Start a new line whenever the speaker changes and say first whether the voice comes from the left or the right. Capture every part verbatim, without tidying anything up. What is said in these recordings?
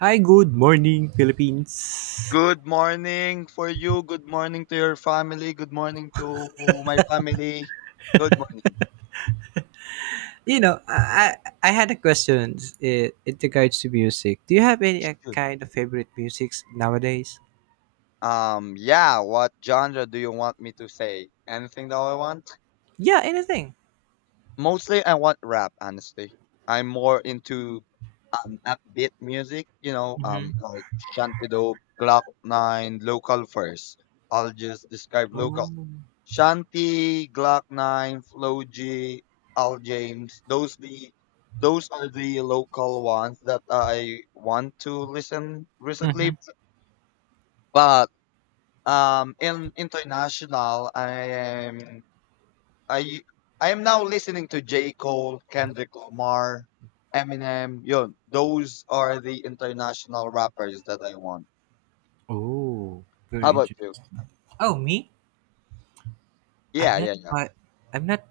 right: Hi, good morning, Philippines.
left: Good morning for you. Good morning to your family. Good morning to my family. Good morning.
right: You know, I I I had a question in, in regards to music. Do you have any uh,
left: Good.
right: kind of favorite musics nowadays?
left: Um, yeah, what genre do you want me to say? Anything that I want?
right: Yeah, anything.
left: Mostly I want rap, honestly. I'm more into um upbeat music, you know, um
right: Mm-hmm.
left: like Shantido, Glock nine, local first. I'll just describe local
right: Oh.
left: Shanti, Glock nine, Flo G, Al James. Those the those are the local ones that I want to listen
right: Mm-hmm.
left: recently. But um in international I am I I am now listening to J. Cole, Kendrick Lamar, Eminem. Yun, those are the international rappers that I want.
right: Oh,
left: How
right: very
left: about you?
right: interesting. Oh, me? I'm
left: Yeah,
right: not.
left: yeah, yeah.
right: I, I'm not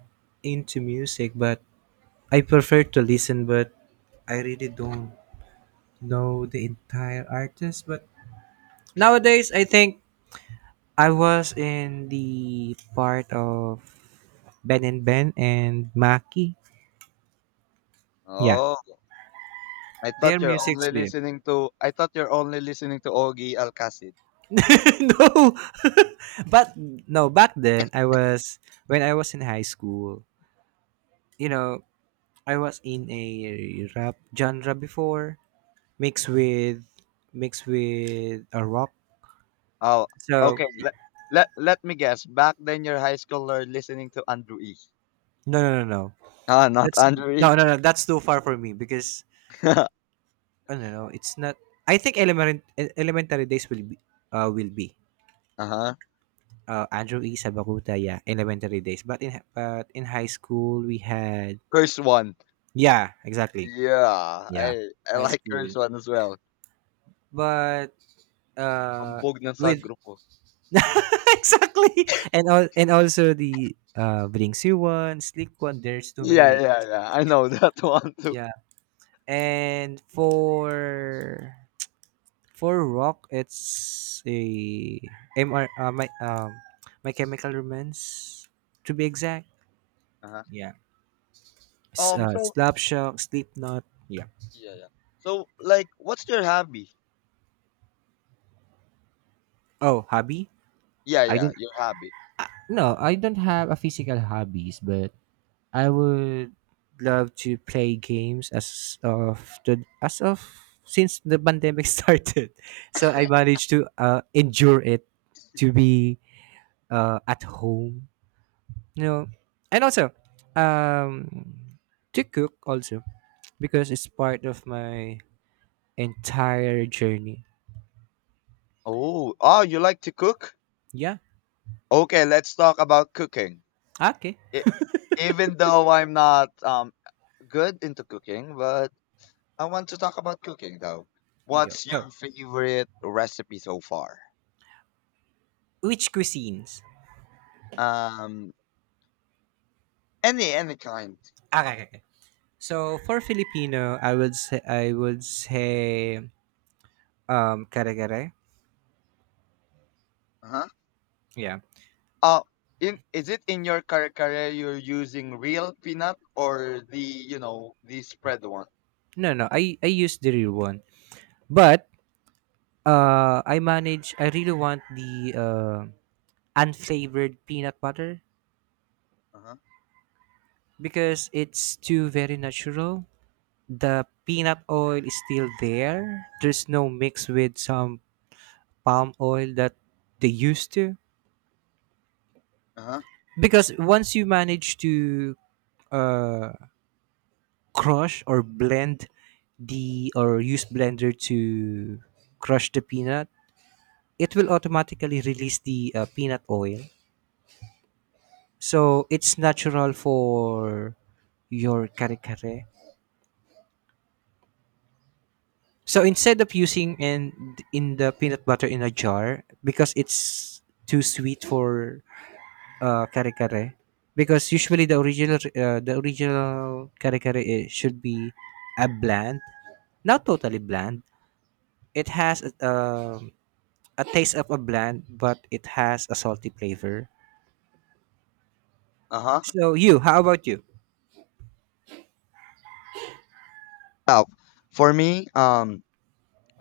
right: into music, but I prefer to listen. But I really don't know the entire artist. But nowadays, I think I was in the part of Ben and Ben and Maki. Yeah.
left: Oh. I
right: Their
left: thought you're
right: music's
left: only
right: be
left: listening to I thought you're only listening to Ogie Alcacid.
right: no. but No, back then I was when I was in high school, you know, I was in a rap genre before, mixed with mixed with a rock.
left: Oh,
right: So
left: okay. Let, let let me guess. Back then, your high schooler listening to Andrew E.
right: no, no, no, no.
left: Ah, not
right: That's
left: Andrew E.
right: no, no, no, that's too far for me because
left: uh
right: I don't know, it's not I think elementary elementary days will be uh will be.
left: huh.
right: Uh, Andrew E. Sabakuta, yeah, elementary days. But in hi- but in high school we had
left: Curse one.
right: yeah, exactly.
left: Yeah,
right: Yeah.
left: I I
right: High
left: like
right: school.
left: Curse one as well.
right: But uh
left: Ambog ng sa
right: with
left: grupo.
right: exactly, and all, and also the uh Blink-C one, Sleek one, there's too many
left: Yeah, yeah,
right: names.
left: yeah. I know that one too.
right: Yeah. And for for rock it's a M R uh, my um my chemical romance to be exact.
left: Uh-huh.
right: Yeah. S-
left: Um.
right: uh,
left: So
right: Slapshot, Slipknot. Yeah.
left: yeah, yeah. So like, what's your hobby?
right: Oh, hobby?
left: Yeah,
right: I
left: yeah.
right: don't.
left: Your hobby.
right: Uh, No, I don't have a physical hobbies, but I would love to play games as of the as of since the pandemic started. So I managed to uh, endure it to be uh, at home, you know, and also um, to cook also because it's part of my entire journey.
left: Oh, oh, you like to cook?
right: Yeah.
left: Okay, let's talk about cooking.
right: Okay.
left: e- Even though I'm not um good into cooking, but I want to talk about cooking though.
right: Go.
left: What's
right: go.
left: your favorite recipe so far?
right: Which cuisines?
left: Um, any any kind.
right: Ah, Okay. okay. So for Filipino, I would say I would say um kare kare.
left: Uh-huh.
right: Yeah.
left: Uh, in Is it in your kare kare you're using real peanut or the you know the spread one?
right: No, no. I I use the real one. But uh I manage I really want the uh unflavored peanut butter
left: Uh-huh.
right: because it's too very natural. The peanut oil is still there. There's no mix with some palm oil that they used to
left: Uh-huh.
right: because once you manage to uh crush or blend the or use blender to crush the peanut, it will automatically release the uh, peanut oil, so it's natural for your kare kare. So instead of using and in the peanut butter in a jar because it's too sweet for uh, kare kare, because usually the original uh, the original kare kare it should be a bland, not totally bland, it has uh, a taste of a bland, but it has a salty flavor.
left: Uh-huh.
right: So you, how about you?
left: Oh, for me, um,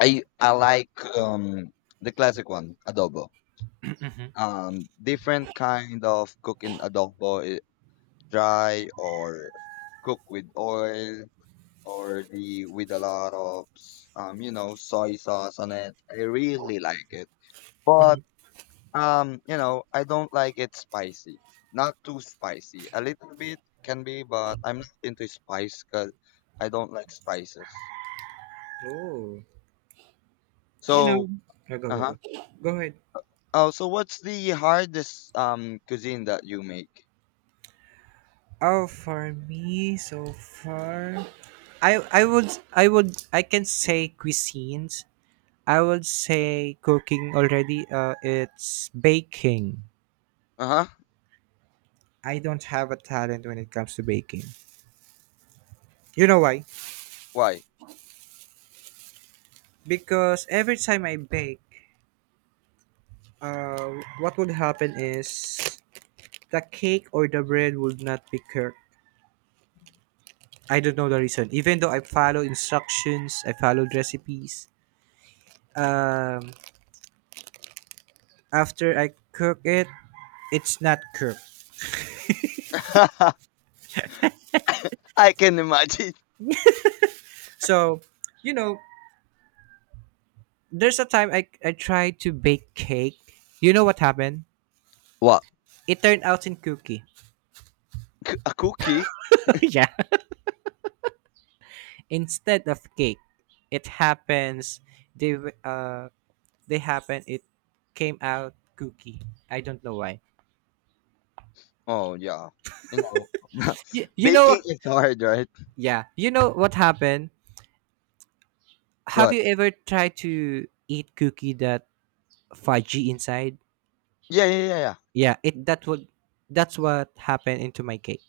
left: I I like um the classic one, adobo, um different kind of cooking adobo, eh, dry or cook with oil or the with a lot of s- um you know soy sauce on it. I really like it,
right: Hmm.
left: but um you know I don't like it spicy. Not too spicy. A little bit can be, but I'm not into spice because I don't like spices.
right: Oh, you know,
left: So
right: go go
left: uh
right: go
left: huh.
right: go. Go ahead.
left: Oh, so what's the hardest um cuisine that you make?
right: Oh, for me so far, I I would I would I can say cuisines. I would say cooking already. Uh, it's baking.
left: Uh huh.
right: I don't have a talent when it comes to baking. You know why?
left: Why?
right: Because every time I bake, uh, what would happen is the cake or the bread would not be cooked. I don't know the reason. Even though I follow instructions, I followed recipes. Um, After I cook it, it's not cooked.
left: I can imagine.
right: So, you know, there's a time I I tried to bake cake. You know what happened?
left: What?
right: It turned out in cookie.
left: A cookie.
right: Yeah, instead of cake. It happens. They w- uh they happen. It came out cookie. I don't know why.
left: Oh yeah, you know,
right: You, you know
left: baking is hard, right?
right: yeah. You know what happened? Have
left: What?
right: you ever tried to eat cookie that fudgy inside?
left: Yeah, yeah, yeah, yeah.
right: Yeah, it that would That's what happened into my cake.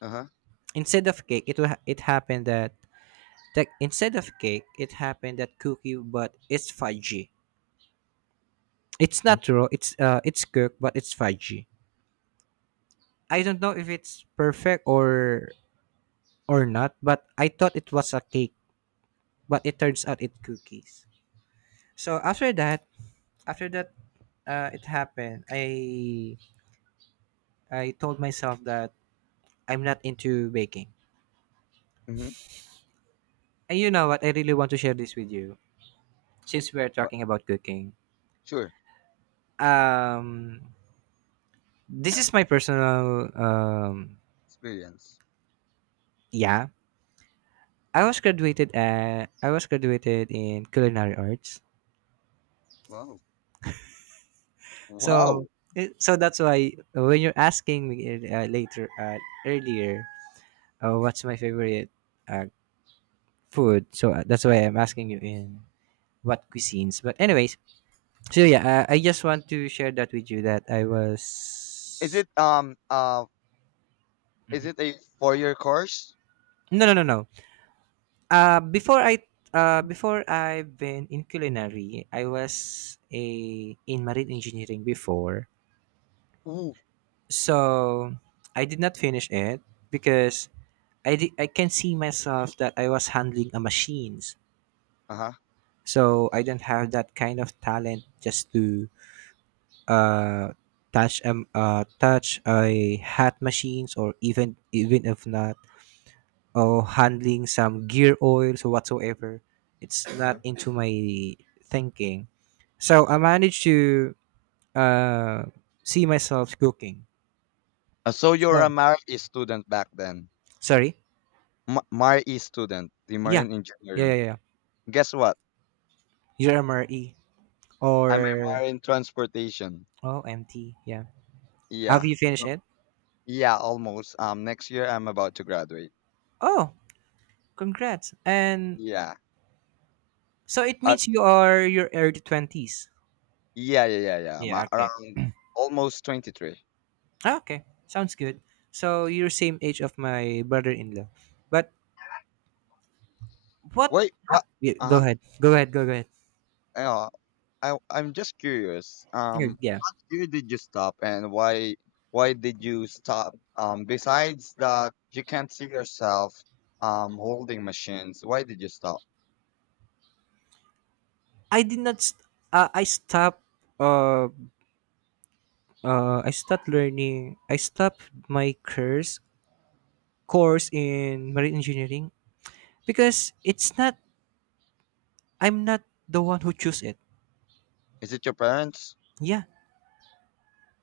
left: Uh huh.
right: Instead of cake, it wa- it happened that that instead of cake, it happened that cookie, but it's fudgy. It's not raw. It's uh, it's cooked, but it's fudgy. I don't know if it's perfect or or not, but I thought it was a cake, but it turns out it cookies. So after that, after that, uh, it happened. I I told myself that I'm not into baking.
left: Mm-hmm.
right: And you know what? I really want to share this with you since we are
left: What?
right: talking about cooking.
left: Sure.
right: Um, this is my personal. Um,
left: Experience.
right: yeah, I was graduated. At, I was graduated in culinary arts.
left: Wow.
right: So,
left: Wow.
right: it- so that's why when you're asking me uh, later, uh, earlier, uh, what's my favorite uh, food? So uh, that's why I'm asking you in what cuisines. But anyways, so yeah, uh, I just want to share that with you that I was.
left: Is it um uh is
right: Mm-hmm.
left: it a four year course?
right: No, no, no, no. Uh, before I uh, before I've been in culinary, I was a in marine engineering before.
left: Ooh.
right: So I did not finish it because I di- I can see myself that I was handling a machines.
left: Uh huh.
right: So I don't have that kind of talent just to uh touch um uh touch a hat machines or even even if not or handling some gear oils or whatsoever. It's
left: Uh
right: not
left: huh.
right: into my thinking. So I managed to uh, see myself cooking.
left: Uh, so you're a
right: So
left: MARE student back then.
right: sorry.
left: M- MARE student, the
right: Yeah.
left: marine
right: Yeah,
left: engineering.
right: yeah, yeah.
left: Guess what?
right: You're M R E
left: I'm a
right: or
left: marine transportation.
right: oh M T. Yeah. Have
left: Yeah.
right: you finished
left: Uh,
right: it?
left: Yeah, almost. Um, next year I'm about to graduate.
right: Oh, congrats. And
left: Yeah.
right: so it
left: Uh,
right: means you are your early twenties.
left: Yeah, yeah, yeah, yeah. I'm uh,
right: Yeah, okay.
left: around almost twenty-three.
right: Ah, okay. Sounds good. So you're same age of my brother in law. But What
left: Wait,
right: ha
left: what?
right: yeah, go
left: Uh-huh.
right: ahead. Go ahead, go ahead.
left: Uh, I I'm just curious.
right: Y
left: Um,
right: yeah.
left: what year did you stop, and why why did you stop? Um, besides that, you can't see yourself um holding machines. Why did you stop?
right: I did not st uh, I stopped, uh, uh, I stopped learning, I stopped my curse course in marine engineering because it's not, I'm not the one who choose it.
left: Is it your parents?
right: Yeah.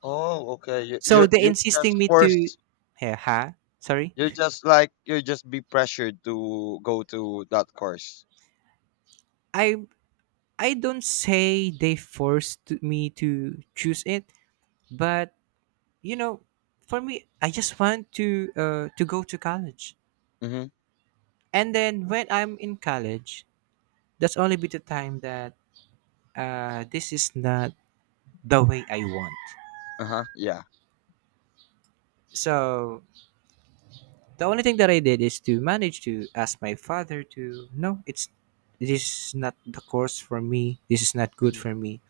left: Oh, okay. You
right: So
left: you
right: they
left: you
right: insisting
left: just
right: me to,
left: forced.
right: yeah, Ha. Sorry.
left: You're just like you just be pressured to go to that course.
right: I I don't say they forced to- me to choose it, but you know, for me, I just want to uh to go to college.
left: Mm-hmm.
right: And then when I'm in college, that's only be the time that uh, this is not the way I want.
left: Uh-huh. Yeah.
right: So the only thing that I did is to manage to ask my father to no, it's this is not the course for me. This is not good
left: Mm-hmm.
right: for me.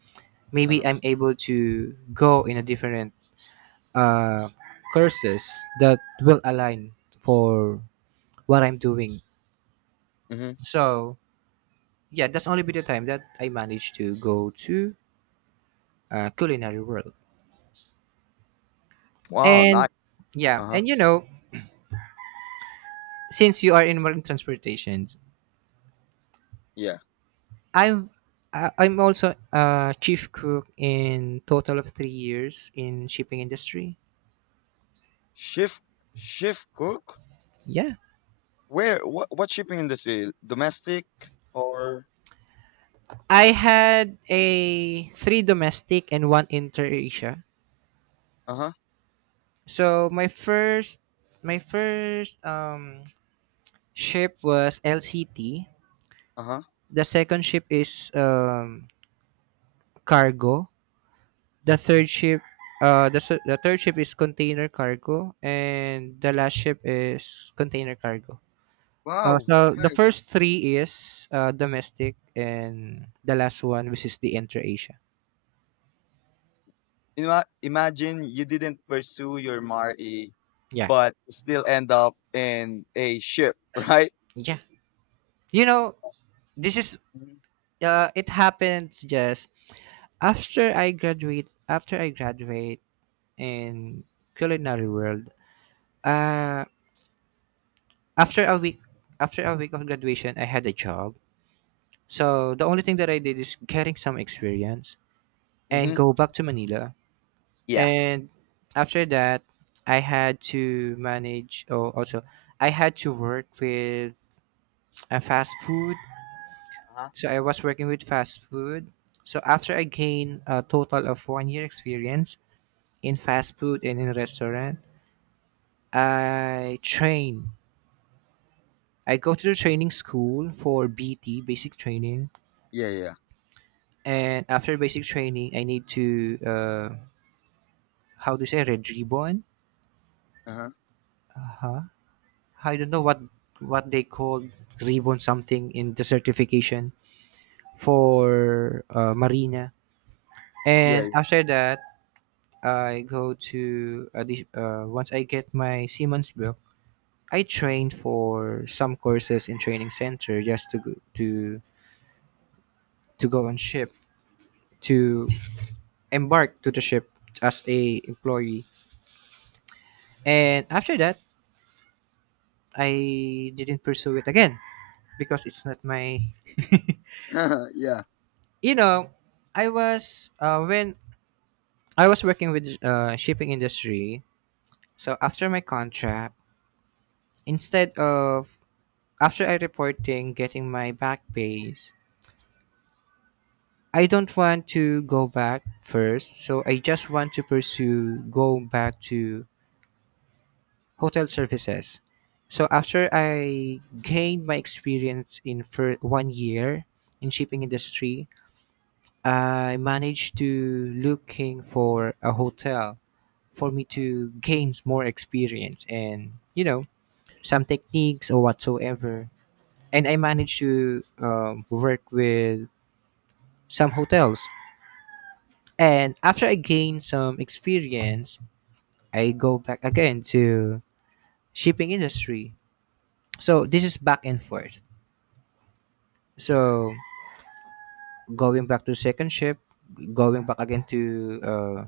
right: Maybe
left: Uh-huh.
right: I'm able to go in a different uh, courses that will align for what I'm doing.
left: Mm-hmm.
right: So yeah, that's only be the time that I managed to go to uh, culinary world.
left: Wow,
right: And
left: nice.
right: yeah,
left: Uh-huh.
right: and you know, since you are in marine transportation,
left: Yeah.
right: I'm I- I'm also a chief cook in total of three years in shipping industry.
left: Chef, chef cook?
right: Yeah,
left: Where? What? What shipping industry? Domestic or?
right: I had a three domestic and one inter Asia.
left: Uh huh.
right: So my first my first um ship was L C T.
left: Uh huh.
right: The second ship is um cargo. The third ship, uh, the s- the third ship is container cargo, and the last ship is container cargo. Uh,
left: Wow.
right: so the first
left: Nice.
right: three is uh, domestic, and the last one, which is the intra Asia.
left: Ima- imagine you didn't pursue your M R E,
right: Yeah,
left: but you still end up in a ship, right?
right: yeah. You know, this is
left: Mm-hmm.
right: uh, it happens just after I graduate. After I graduate in culinary world, uh, after a week, after a week of graduation, I had a job. So the only thing that I did is getting some experience
left: Mm-hmm.
right: and go back to Manila.
left: Yeah.
right: And after that, I had to manage. Oh, also, I had to work with a fast food.
left: Uh huh.
right: So I was working with fast food. So after I gained a total of one year experience in fast food and in restaurant, I train. I go to the training school for B T basic training,
left: Yeah. Yeah.
right: and after basic training, I need to uh, how do you say red ribbon?
left: Uh huh.
right: Uh huh, I don't know what what they called ribbon something in the certification for uh, marina. And
left: Yeah.
right: after that, I go to uh, this- uh, once I get my Siemens book, I trained for some courses in training center just to go, to to go on ship to embark to the ship as a employee. And after that, I didn't pursue it again because it's not my
left: Yeah.
right: you know I was uh, when I was working with uh, shipping industry. So after my contract, instead of after I reporting getting my back pays, I don't want to go back first. So I just want to pursue go back to hotel services. So after I gained my experience in for one year in shipping industry, I managed to looking for a hotel for me to gain more experience, and you know some techniques or whatsoever. And I managed to um, work with some hotels. And after I gained some experience, I go back again to shipping industry. So this is back and forth. So going back to second ship, going back again to uh,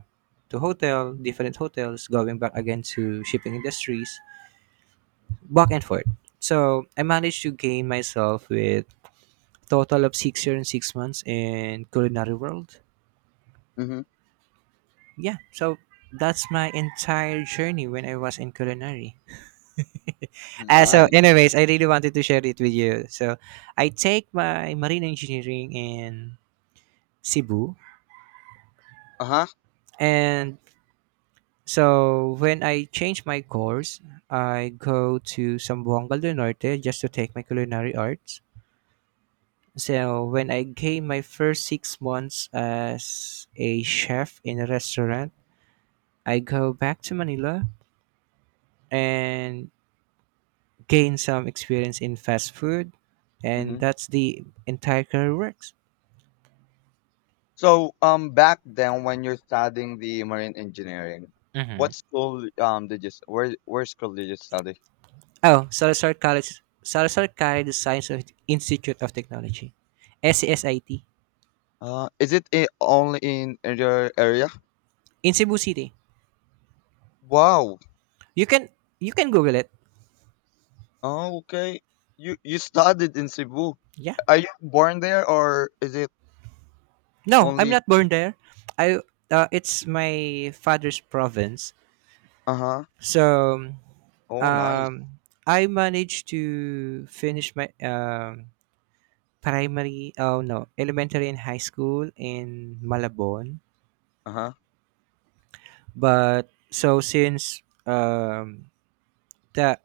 right: to hotel, different hotels, going back again to shipping industries, back and forth. So I managed to gain myself with total of six years and six months in culinary world.
left: Mm-hmm.
right: Yeah, so that's my entire journey when I was in culinary. Uh, so
left: Nice.
right: anyways, I really wanted to share it with you. So I take my marine engineering in Cebu,
left: Uh huh.
right: and so when I changed my course, I go to Sambuanga del Norte just to take my culinary arts. So when I came my first six months as a chef in a restaurant, I go back to Manila, and gain some experience in fast food, and
left: Mm-hmm.
right: that's the entire career works.
left: So, um, back then when you're studying the marine engineering,
right: Mm-hmm.
left: what school um did you s- where where school did you study?
right: Oh, Salazar College, Salazar College, the Science of Institute of Technology, S S I T,
left: Uh, is it i- only in your area?
right: in Cebu City.
left: Wow.
right: You can you can Google it.
left: Oh, okay. You you studied in Cebu.
right: Yeah.
left: Are you born there or is it
right: No, I'm
left: only?
right: not born there. I uh, It's my father's province.
left: Uh huh.
right: So
left: Oh, nice.
right: um, I managed to finish my um, primary. Oh no, elementary and high school in Malabon.
left: Uh huh.
right: But so, since um, that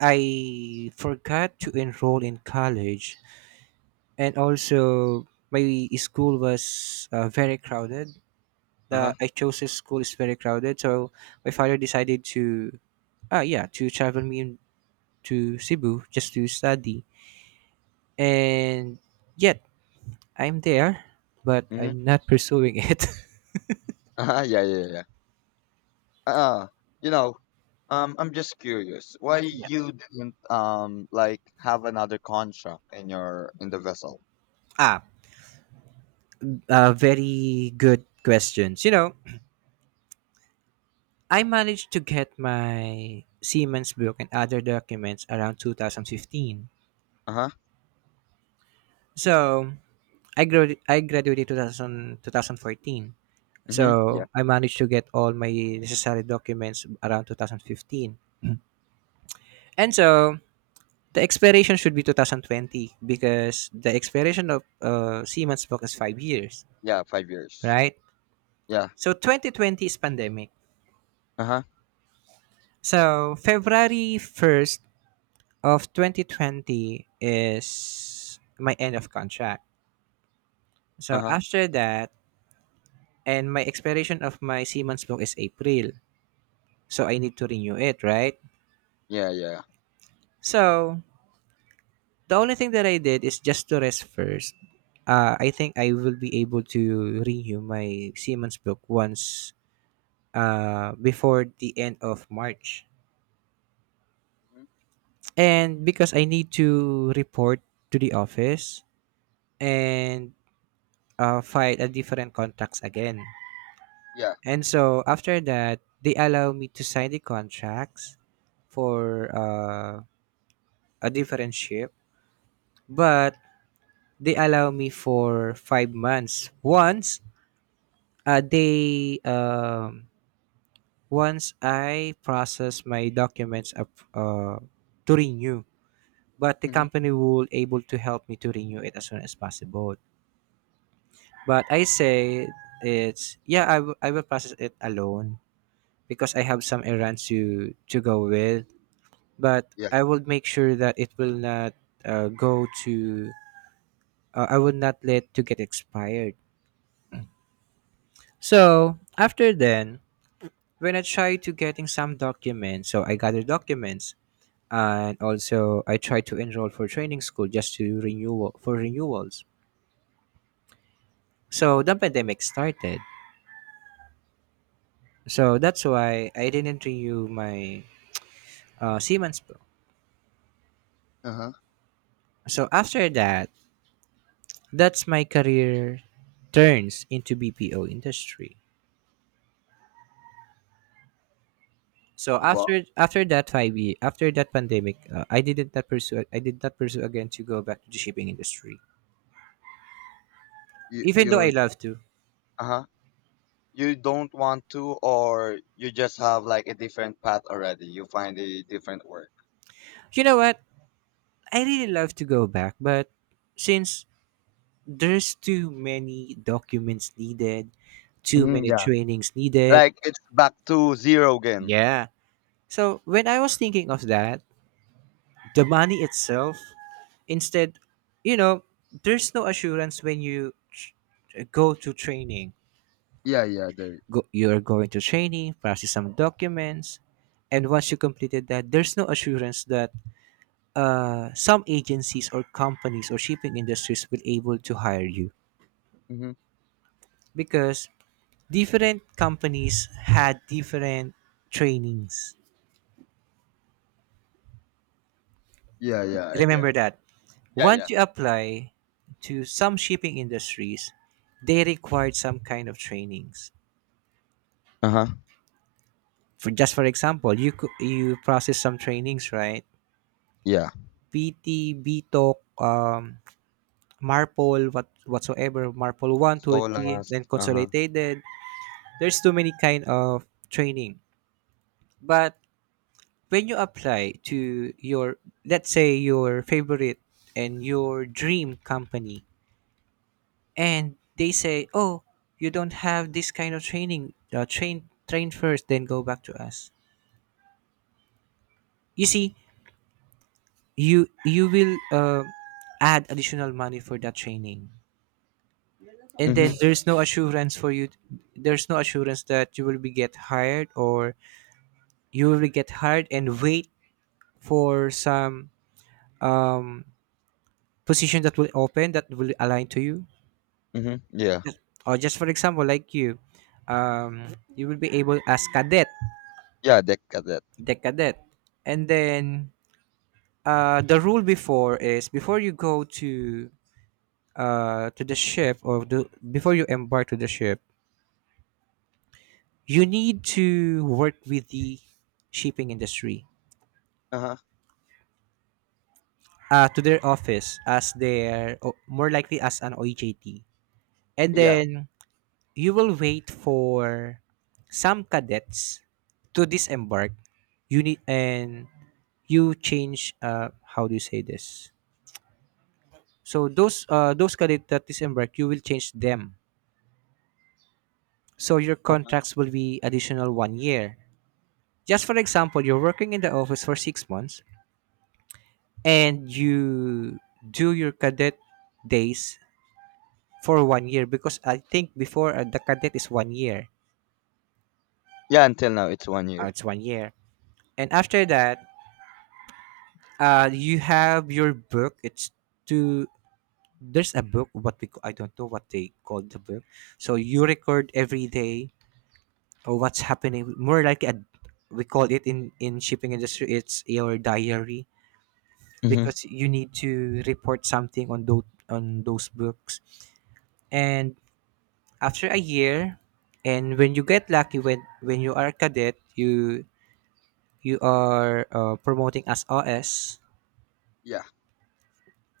right: I forgot to enroll in college, and also my school was uh, very crowded.
left: Uh
right: The
left: huh.
right: I chose a school is very crowded, so my father decided to ah yeah to travel me in- to Cebu just to study. And yet I'm there, but
left: Mm-hmm.
right: I'm not pursuing it.
left: Uh huh. Yeah, yeah, yeah. Uh, you know, um, I'm just curious why
right: Yeah.
left: you didn't um like have another contract in your in the vessel.
right: Ah, uh, Very good questions. You know, I managed to get my Siemens book and other documents around two thousand fifteen.
left: Uh huh.
right: So I grad- I graduated two thousand twenty fourteen. So
left: Mm-hmm. Yeah.
right: I managed to get all my necessary documents around two thousand fifteen. And so the expiration should be two thousand twenty, because the expiration of uh, Siemens book is five years,
left: Yeah. Five years.
right: right?
left: Yeah.
right: So twenty twenty is pandemic.
left: Uh huh.
right: So February first of twenty twenty is my end of contract.
left: Uh
right: So
left: huh.
right: after that, and my expiration of my Seaman's book is April. So I need to renew it, right?
left: Yeah. Yeah.
right: So the only thing that I did is just to rest first. Uh, I think I will be able to renew my Seaman's book once, uh, before the end of March.
left: Mm-hmm.
right: And because I need to report to the office, and uh, file a different contracts again.
left: Yeah.
right: And so after that, they allow me to sign the contracts for uh, a different ship, but they allow me for five months. Once uh, they um, Once I process my documents, up uh, to renew, but the
left: Mm-hmm.
right: company will able to help me to renew it as soon as possible. But I say, it's, yeah, I, w- I will process it alone, because I have some errands to to go with, but
left: Yeah.
right: I will make sure that it will not uh, go to. Uh, I will not let to get expired. So after then, when I try to getting some documents, so I gather documents, and also I try to enroll for training school just to renewal for renewals. So the pandemic started. So that's why I didn't renew my uh, Siemens Pro.
left: Uh
right: So after that, that's my career turns into B P O industry. So
left: huh.
right: after after that five year, after that pandemic, uh, I didn't not pursue I did not pursue again to go back to the shipping industry,
left: you
right: even though I
left: you
right: love to.
left: uh-huh, you don't want to, or you just have like a different path already? You find a different work?
right: You know what? I really love to go back, but since there's too many documents needed, too
left: Hmm,
right: many
left: yeah,
right: trainings needed.
left: like it's back to zero again.
right: Yeah. So when I was thinking of that, the money itself, instead, you know, there's no assurance when you tr- go to training,
left: Yeah, yeah, there.
right: go, you're going to training, process some documents, and once you completed that, there's no assurance that uh, some agencies or companies or shipping industries will able to hire you,
left: Hmm,
right: because different companies had different trainings.
left: yeah, yeah, yeah, I get
right: Remember
left: it.
right: that
left: Yeah, yeah,
right: once you apply to some shipping industries, they required some kind of trainings.
left: uh-huh,
right: For just for example, you cou- you process some trainings, right?
left: yeah.
right: P T, B T O C, um, Marpol, what whatsoever, Marpol one, two,
left: So
right: three,
left: last.
right: then
left: Uh-huh.
right: consolidated. There's too many kind of training. But when you apply to your, let's say, your favorite and your dream company, and they say, oh, you don't have this kind of training. Uh, train train first, then go back to us. You see, you you will uh, add additional money for that training, and then
left: Mm-hmm.
right: there's no assurance for you there's no assurance that you will be get hired, or you will get hired and wait for some um position that will open, that will align to you,
left: Mm-hmm. Yeah,
right: or just for example, like you um you will be able as cadet,
left: yeah, that got that.
right: the cadet. And then uh the rule before is, before you go to uh to the ship, or the, before you embark to the ship, you need to work with the shipping industry,
left: Uh-huh.
right: uh, to their office, as their o- more likely as an O J T. And
left: Yeah.
right: then you will wait for some cadets to disembark. You need and you change, uh how do you say this? So those uh those cadets that disembark, you will change them. So your
left: Uh-huh.
right: contracts will be additional one year. Just for example, you're working in the office for six months, and you do your cadet days for one year, because I think before, uh, the cadet is one year.
left: Yeah, until now it's one
right: Uh,
left: year.
right: it's one year. And after that, uh, you have your book. It's to There's a book, what we I don't know what they call the book. So you record every day, or what's happening. More like a we call it, in in shipping industry, it's your diary,
left: Mm-hmm.
right: because you need to report something on those on those books. And after a year, and when you get lucky, when when you are a cadet, you you are, uh, promoting as O S,
left: Yeah,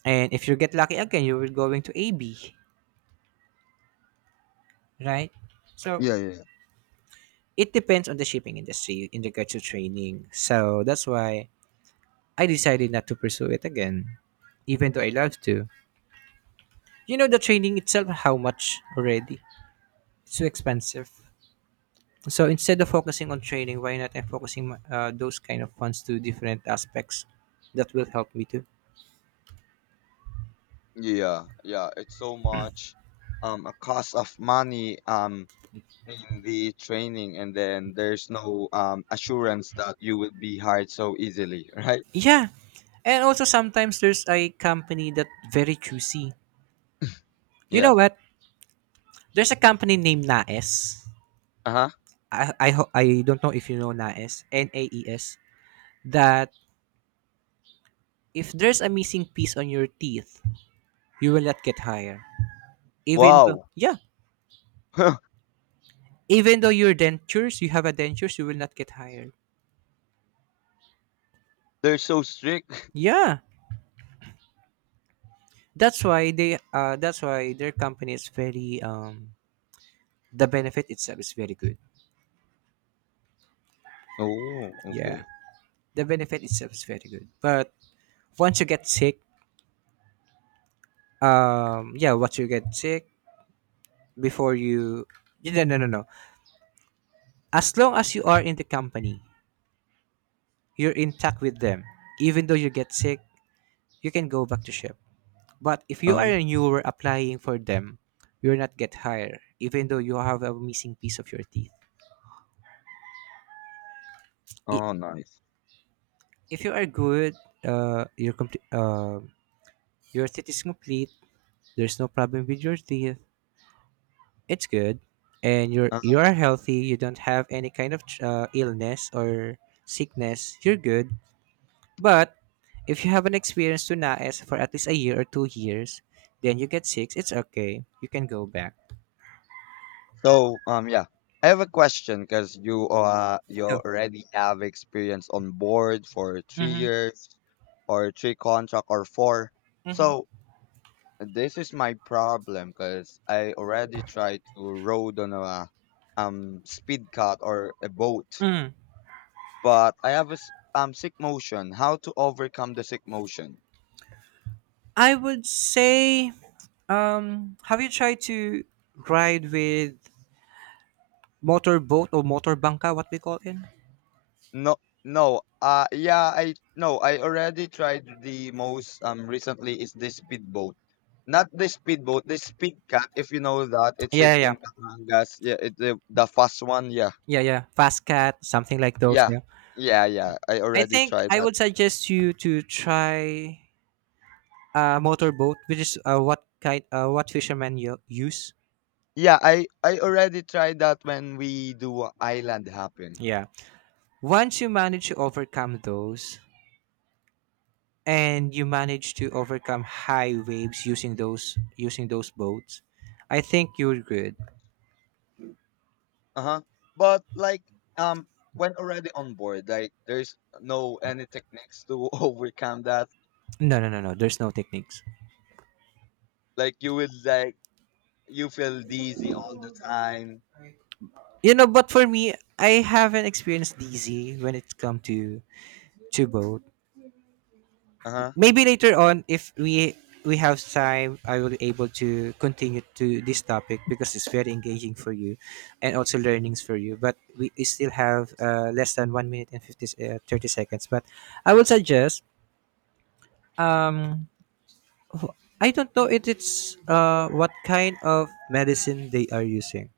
right: and if you get lucky again, you will going to A B, right? So
left: yeah, yeah,
right: it depends on the shipping industry in regards to training. So that's why I decided not to pursue it again, even though I love to. You know the training itself, how much already? It's too expensive. So instead of focusing on training, why not I'm focusing my- uh, those kind of funds to different aspects that will help me too.
left: yeah, yeah, yeah. It's so much, um a cost of money, um in the training, and then there's no um assurance that you will be hired so easily, right?
right: Yeah, and also sometimes there's a company that very choosy. You
left: Yeah.
right: know what? There's a company named Naes.
left: Uh-huh.
right: I I, ho- I don't know if you know Naes. N A E S. That if there's a missing piece on your teeth, you will not get hired. Even though
left: Wow.
right: yeah, even though your dentures, you have a dentures, you will not get hired.
left: They're so strict.
right: Yeah, that's why they uh that's why their company is very, um the benefit itself is very good.
left: Oh,
right: Yeah,
left: okay.
right: the benefit itself is very good. But once you get sick, um yeah, once you get sick, before you yeah, no, no, no, no, as long as you are in the company, you're intact with them. Even though you get sick, you can go back to ship. But if you are
left: Uh-huh.
right: a newer applying for them, you'll not get hired, even though you have a missing piece of your teeth. I-
left: Oh, nice.
right: If you are good, uh, your complete, uh, your teeth is complete. There's no problem with your teeth. It's good, and you're you
left: Uh-huh.
right: are healthy. You don't have any kind of uh, illness or sickness. You're good. But if you haven't experienced Tunaes for at least a year or two years, then you get sick. It's okay. You can go back.
left: So um yeah, I have a question because you uh you
right: Go.
left: already have experience on board for three
right: Hmm.
left: years or three contract or four.
right: Hmm.
left: So this is my problem because I already tried to rode on a um speed cut or a boat,
right: Mm.
left: but I have a s- um sick motion. How to overcome the sick motion?
right: I would say, um, have you tried to ride with motorboat or motorbangka, what we call it?
left: No, no. Uh, yeah, I no. I already tried the most um recently is the speedboat, not the speedboat, the speed cut. If you know that, it's
right: Yeah,
left: it
right: yeah,
left: in Batangas. Yeah, it, the the fast one. Yeah,
right: yeah, yeah. Fast cat, something like those.
left: yeah,
right: Yeah.
left: yeah, yeah. I
right: I
left: already
right: think
left: tried
right: I
left: that.
right: would suggest you to try a motorboat, which is uh, what kind, uh, what fishermen you use.
left: Yeah, I I already tried that when we do a island hopping.
right: Yeah. Once you manage to overcome those, and you manage to overcome high waves using those using those boats, I think you're good.
left: Uh-huh. But like um when already on board, like there's no any techniques to overcome that.
right: No, no, no, no. There's no techniques.
left: Like you will like you feel dizzy all the time.
right: You know, but for me, I haven't experienced D Z when it come to to boat.
left: Uh-huh.
right: Maybe later on if we we have time, I will be able to continue to this topic, because it's very engaging for you, and also learnings for you. But we, we still have uh, less than one minute and fifty, s- uh, thirty seconds. But I would suggest, Um, wh- I don't know if it's uh what kind of medicine they are using.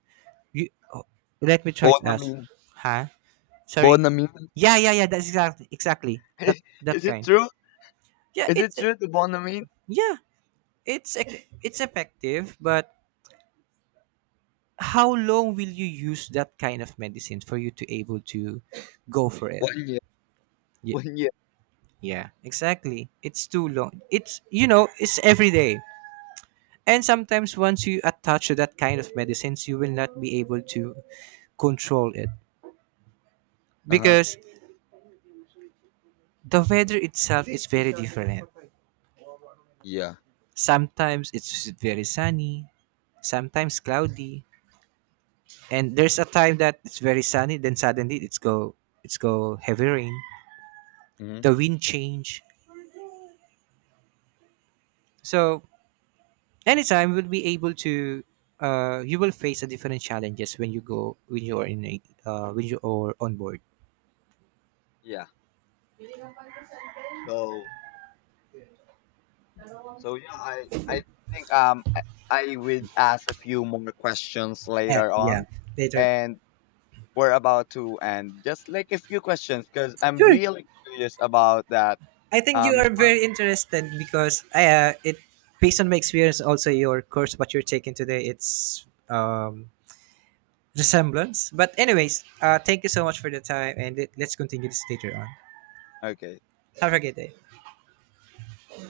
right: You, oh, Let me try to ask.
left: Bonamine.
right: Huh? Sorry.
left: Bonamine.
right: Yeah, yeah, yeah. That's exactly exactly that that
left: Is it
right: kind.
left: true?
right: Yeah,
left: Is it
right: it's,
left: true to Bonamine?
right: yeah, it's ec- it's effective, but how long will you use that kind of medicine for you to able to go for it?
left: One year.
right: Yeah,
left: One year.
right: yeah, exactly. It's too long. It's you know, it's every day. And sometimes, once you attach to that kind of medicines, you will not be able to control it,
left: Uh-huh.
right: because the weather itself is very different.
left: Yeah.
right: Sometimes it's very sunny, sometimes cloudy, and there's a time that it's very sunny, then suddenly it's go it's go heavy rain.
left: Hmm.
right: The wind change. So anytime we'll be able to, uh, you will face a different challenges when you go when you are in a, uh, when you are on board.
left: Yeah. So, So yeah, I I think um I I would ask a few more questions
right: Yeah,
left: later
right: yeah.
left: on,
right: Later.
left: and we're about to end just like a few questions because I'm
right: Sure.
left: really curious about that.
right: I think you
left: Um,
right: are
left: for,
right: very interested, because I, uh, it based on my experience, also your course what you're taking today, it's um, resemblance. But anyways, uh, thank you so much for the time, and let- let's continue this later on.
left: okay.
right: Have a good day.